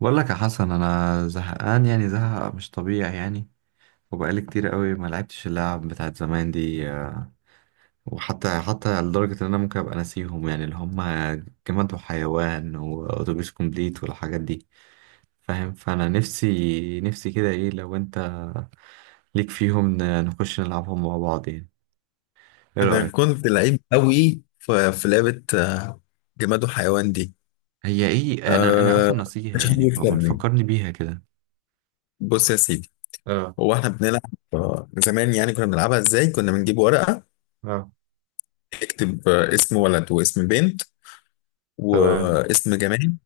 بقول لك يا حسن، انا زهقان يعني، زهق مش طبيعي يعني. وبقالي كتير قوي ما لعبتش اللعب بتاعت زمان دي. وحتى لدرجة ان انا ممكن ابقى ناسيهم، يعني اللي هم جماد وحيوان واتوبيس كومبليت والحاجات دي، فاهم؟ فانا نفسي كده، ايه لو انت ليك فيهم، نخش نلعبهم مع بعض يعني؟ ايه انا رأيك؟ كنت لعيب قوي في لعبه جماد وحيوان دي. هي ايه؟ انا أه، اصلا ناسيها مش حد يعني، فما يكسبني. تفكرني بيها كده. بص يا سيدي، اه. هو احنا بنلعب زمان، يعني كنا بنلعبها ازاي؟ كنا بنجيب ورقه اه. نكتب اسم ولد واسم بنت تمام. واسم جماد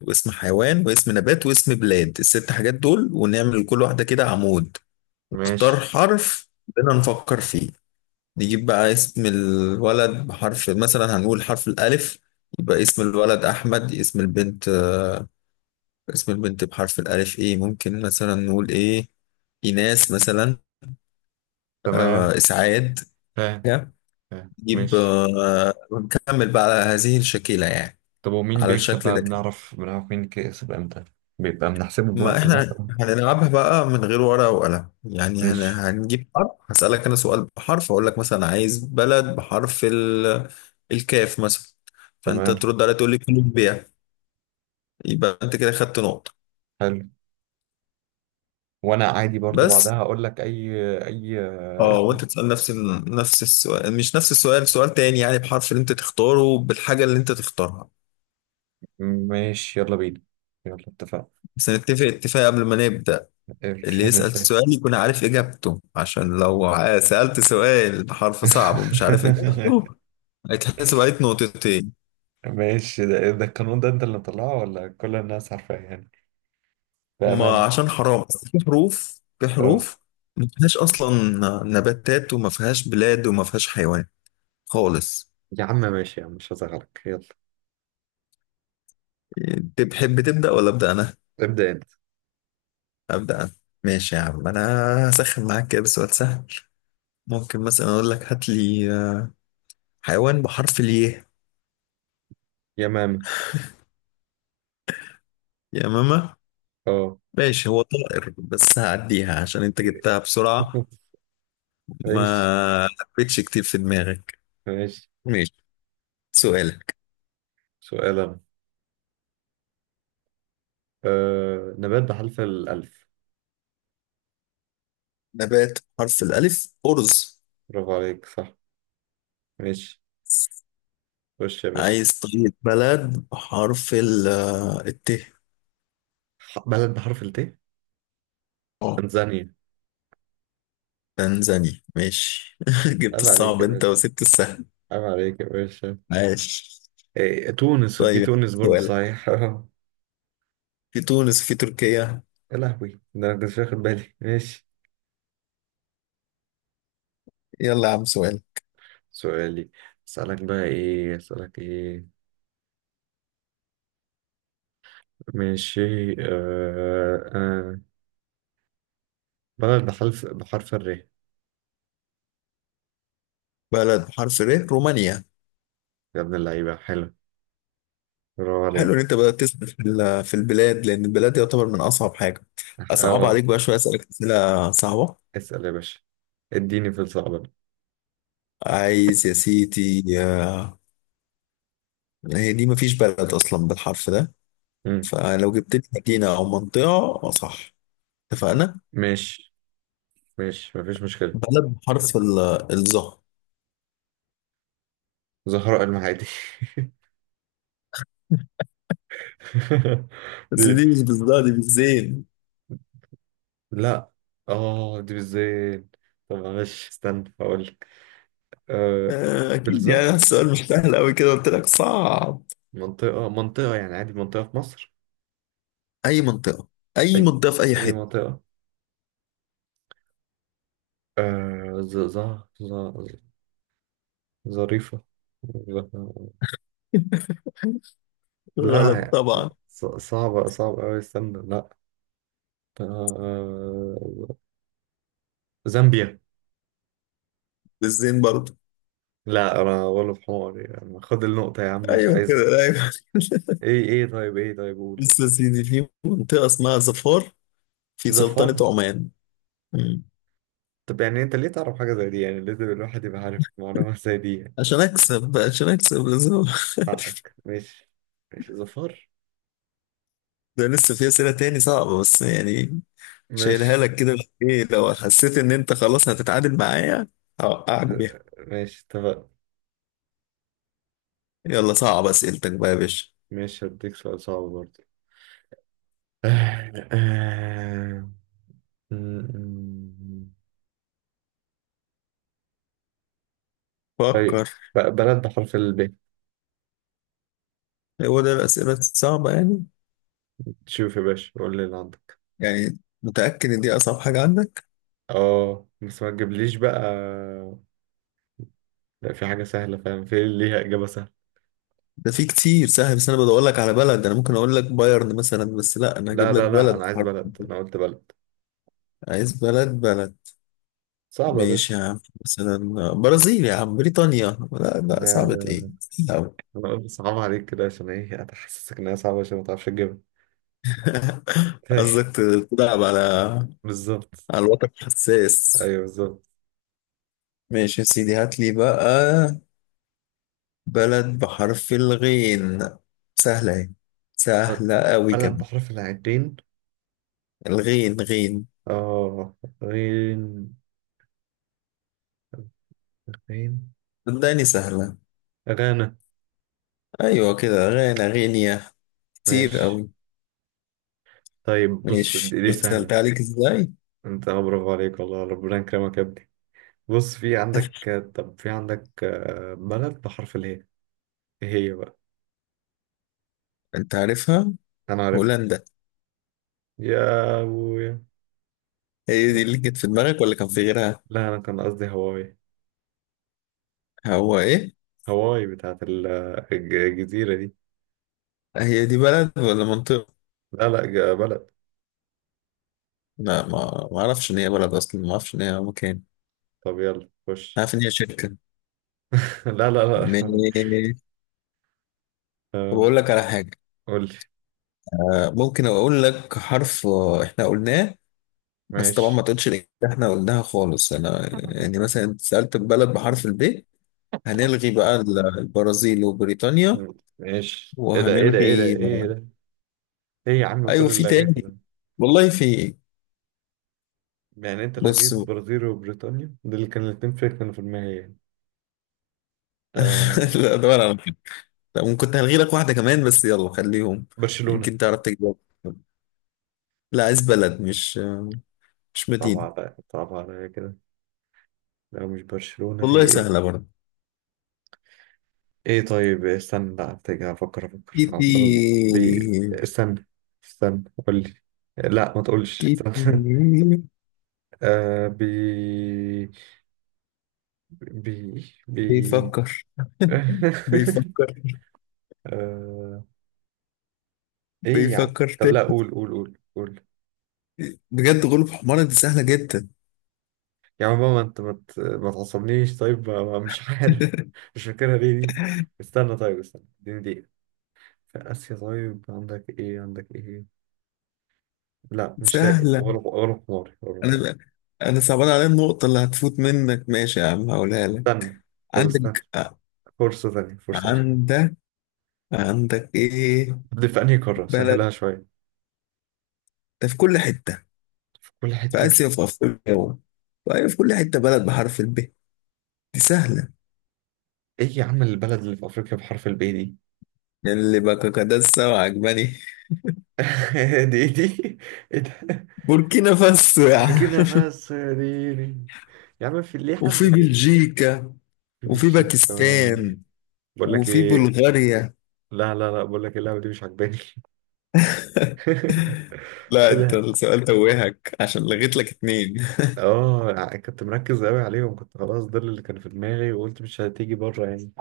واسم حيوان واسم نبات واسم بلاد، الست حاجات دول، ونعمل كل واحده كده عمود. نختار ماشي. حرف بدنا نفكر فيه، نجيب بقى اسم الولد بحرف، مثلا هنقول حرف الألف، يبقى اسم الولد أحمد. اسم البنت اسم البنت بحرف الألف إيه؟ ممكن مثلا نقول إيه، إيناس مثلا، تمام. إسعاد. فاهم. فاهم نجيب ماشي. ونكمل بقى على هذه الشكلة يعني، طب ومين على بيكسب الشكل بقى؟ ده. بنعرف مين كسب امتى؟ بيبقى بنحسبه ما بوقت احنا مثلا؟ هنلعبها بقى من غير ورقة وقلم، يعني ماشي. هنجيب حرف، هسألك انا سؤال بحرف، اقول لك مثلا عايز بلد بحرف الكاف مثلا، فانت تمام. ترد عليا تقول لي كولومبيا، يبقى انت كده خدت نقطة حلو. وانا عادي برضو بس. بعدها اقول لك اي، اي اه، اسم. وانت تسأل نفس ال- نفس السؤال مش نفس السؤال، سؤال تاني، يعني بحرف اللي انت تختاره بالحاجة اللي انت تختارها. ماشي، يلا بينا. يلا اتفقنا. بس نتفق اتفاق قبل ما نبدأ: إيه اللي يسأل ده؟ سؤال يكون عارف إجابته، عشان لو سألت سؤال بحرف صعب ومش عارف إجابته هيتحسب عليك نقطتين، ماشي، ده ده القانون ده انت اللي مطلعه ولا كل الناس عارفاه يعني؟ ما بأمانة. عشان حرام. بس في حروف، اه. ما فيهاش أصلا نباتات، وما فيهاش بلاد، وما فيهاش حيوان خالص. يا عم ماشي يا عم، مش هزعلك، يلا. تحب تبدأ ولا أبدأ أنا؟ ابدأ انت. أبدأ أنا. ماشي يا عم، أنا هسخن معاك كده بسؤال سهل. ممكن مثلا أقول لك هات لي حيوان بحرف الياء. يا ماما. يا ماما، اه. ماشي، هو طائر بس هعديها عشان أنت جبتها بسرعة، ماشي. ما حبيتش كتير في دماغك. ماشي. ماشي، سؤالك. سؤال انا. آه، نبات بحرف الألف. نبات حرف الألف أرز. برافو عليك، صح. ماشي. خش يا باشا. عايز طريقة بلد بحرف ال الت. بلد بحرف الت. اه، تنزانيا. تنزانيا ماشي، جبت عيب عليك الصعب يا انت باشا. وسبت السهل. عيب عليك يا باشا. ماشي، إيه، تونس. في طيب، تونس برضه سؤالك، صحيح. في تونس، في تركيا. يا لهوي، ده انا كنت واخد بالي. ماشي. يلا يا عم سؤال. سؤالي. اسألك بقى ايه؟ اسألك ايه؟ ماشي. آه، آه. بلد بحرف الر. بلد بحرف ر، رومانيا. يا ابن اللعيبة، حلو. برافو حلو ان عليك. انت بدأت تسأل في في البلاد، لان البلاد يعتبر من اصعب حاجة. اصعب اه. عليك بقى شوية، اسألك اسئلة صعبة. اسأل يا باشا، اديني في الصعب. عايز يا سيدي هي دي مفيش بلد أصلا بالحرف ده، مم. فلو جبت لي مدينة أو منطقة صح، اتفقنا. ماشي. ماشي، مفيش مشكلة. بلد بحرف الظا. زهراء المعادي. بس دي؟ دي مش بالظا، دي بالزين. لا. اه، دي بالذات. طب معلش استنى هقول لك. آه، أكيد بلزة. يعني السؤال مش سهل أوي كده، قلت لك صعب. منطقة، منطقة يعني عادي، منطقة في مصر. أي منطقة، أي أي، منطقة في أي أي حتة. منطقة. آه، ز، ز، ز، ظريفة. ظ- غلط لا. طبعا. صعبة، صعبة أوي، استنى، لا. آه، زامبيا. بالزين برضه. لا، أنا ولا في حماري يعني، خد النقطة يا عم، مش أيوه كده، عايزها. أيوه. إيه، إيه، طيب إيه، طيب قول. بص يا سيدي، في منطقة اسمها ظفار في سلطنة زفارة. عمان. مم. طب يعني انت ليه تعرف حاجة زي دي يعني؟ لازم الواحد يبقى عارف معلومة زي دي يعني. عشان أكسب، لازم حقك، ماشي. ماشي، ظفار. ده لسه في أسئلة تاني صعبة بس يعني، شايلها ماشي. لك كده. ايه لو حسيت ان انت خلاص هتتعادل معايا، هوقعك بيها. ماشي، اتفق. يلا صعب اسئلتك بقى يا باشا. ماشي، هديك سؤال صعب برضه. آه، آه. طيب، فكر. بلد بحرف الب. هو ده الاسئله الصعبه يعني؟ شوف يا باشا، قول لي اللي عندك. يعني متاكد ان دي اصعب حاجه عندك؟ اه، بس ما تجيبليش بقى. لا، في حاجة سهلة، فاهم، في ليها إجابة سهلة. ده في كتير سهل، بس انا بدور لك على بلد. انا ممكن اقول لك بايرن مثلا، بس لا، انا لا هجيب لك لا لا بلد أنا عايز حرف. بلد، أنا قلت بلد. عايز بلد، بلد. صعبة يا ماشي يا عم، مثلا برازيل يا عم، بريطانيا، لا لا صعبة ايه. باشا. لا. أنا أقول صعب عليك كده عشان إيه؟ أتحسسك إنها صعبة عشان ما تعرفش تجيبها. طيب. قصدك تلعب على بالظبط. الوتر الحساس. أيوه بالظبط. ماشي يا سيدي، هات لي بقى بلد بحرف الغين. سهلة اهي، طب، سهلة أوي بلد كمان. بحرف العين. الغين غين. آه. غين. غين. صدقني سهلة. غانا. أيوة كده، غانا، غينيا، كتير ماشي. أوي. طيب، بص ماشي، دي دي شفت سهلتها سهلة. عليك ازاي. أنت، برافو عليك والله، ربنا يكرمك يا ابني. بص، في عندك طب في عندك بلد بحرف الهي. إيه هي بقى؟ أنت عارفها، أنا عارف. هولندا. يا أبويا. هي دي اللي جت في دماغك ولا كان في غيرها؟ لا، أنا كان قصدي هواي. هو إيه؟ هواي بتاعت الجزيرة دي. هي دي بلد ولا منطقة؟ لا بلد. لا ما أعرفش إن هي بلد أصلا، ما أعرفش إن هي مكان. طب يلا خش. عارف إن هي شركة. لا. ماشي. طب آه. أقول لك على حاجة. قول لي. ممكن اقول لك حرف احنا قلناه، بس طبعا ما ماشي. تقولش الإجابة اللي احنا قلناها خالص. انا يعني مثلا انت سألت بلد بحرف الب، هنلغي بقى البرازيل وبريطانيا. ماشي. ايه ده، ايه ده، ايه ده، وهنلغي ايه ده. ايه يا عم ايوه كل في اللي لغيته تاني، ده؟ والله في. يعني انت لغيت بص برازيل وبريطانيا، دول اللي كانوا الاتنين في، كانوا في النهائي. آه. لا دور على كده. طب ممكن هلغي لك واحدة كمان، بس يلا خليهم برشلونة. يمكن تعرف تجاوب. لا عايز بلد، مش مش صعب مدينة. عليا، صعب عليا كده. لا، مش برشلونة، في والله ايه؟ سهلة برضه. ايه، طيب استنى، لا افتكر، افكر، افكر كيتي. عمال. بي، استنى. استنى قول لي. لا، ما تقولش كيتي. استنى. آه، بي. بي. بي. بيفكر. بيفكر. آه. ايه يا عم؟ بيفكر طب تاني. لا، قول، قول، قول، قول. بجد غلب حمارة، دي سهلة جدا. يا عم ماما، انت ما تعصبنيش، طيب، مش عارف مش فاكرها ليه دي. استنى، طيب استنى، اديني دقيقة. في آسيا؟ طيب عندك ايه؟ عندك ايه؟ لا، مش لاقي، سهلة. ولا ولا حماري، ولا حماري. أنا أنا صعبان عليا النقطة اللي هتفوت منك. ماشي يا عم، هقولها لك. استنى. طب استنى، عندك فرصة تانية، فرصة أخيرة. عندك عندك إيه؟ دي في أنهي قارة؟ بلد، سهلها شوية. ده في كل حتة، في كل في حتة. آسيا وفي أفريقيا و- وأيوة في كل حتة، بلد بحرف الب دي سهلة، ايه يا عم البلد اللي في أفريقيا بحرف البي دي؟ يعني اللي بكاكادسا وعجباني. دي؟ دي؟ ايه ده؟ بوركينا فاسو يا بوركينا عم. فاسو يا ديني. يا عم في ليه حد؟ وفي بلجيكا في وفي بلجيكا كمان. باكستان بقول لك وفي ايه. بلغاريا. لا، بقول لك إيه، اللعبه دي مش عجباني. لا ايه انت ده. السؤال توهك عشان لغيت لك اتنين. اه، كنت مركز قوي عليهم، كنت خلاص ده اللي كان في دماغي، وقلت مش هتيجي بره يعني.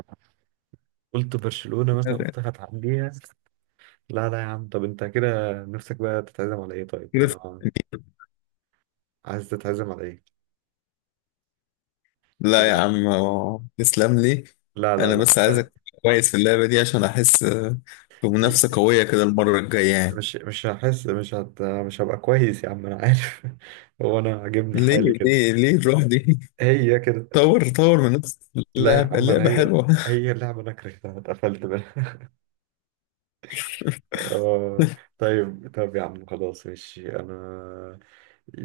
قلت برشلونه مثلا، قلت هتعديها. لا لا يا عم، طب انت كده نفسك بقى تتعزم على ايه؟ طيب كده-. انا عايز تتعزم على ايه؟ لا يا لا عم، تسلم لي، لا لا انا لا بس عايزك لا. تبقى كويس في اللعبة دي عشان احس بمنافسة قوية كده المرة الجاية يعني. مش هحس، مش هبقى كويس يا عم، انا عارف. هو انا عاجبني ليه؟ حالي كده. ليه الروح دي. هي كده. طور من نفسك في لا يا اللعبة، عم، انا اللعبة هي، حلوة. هي اللعبة انا كرهتها، اتقفلت منها. آه. طيب، طب يا عم خلاص ماشي، انا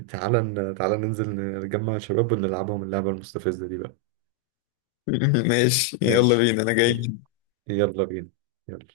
تعالى، تعالى ننزل نجمع شباب ونلعبهم اللعبة المستفزة دي بقى. ماشي يلا ماشي، بينا، انا جاي. يلا بينا. يلا.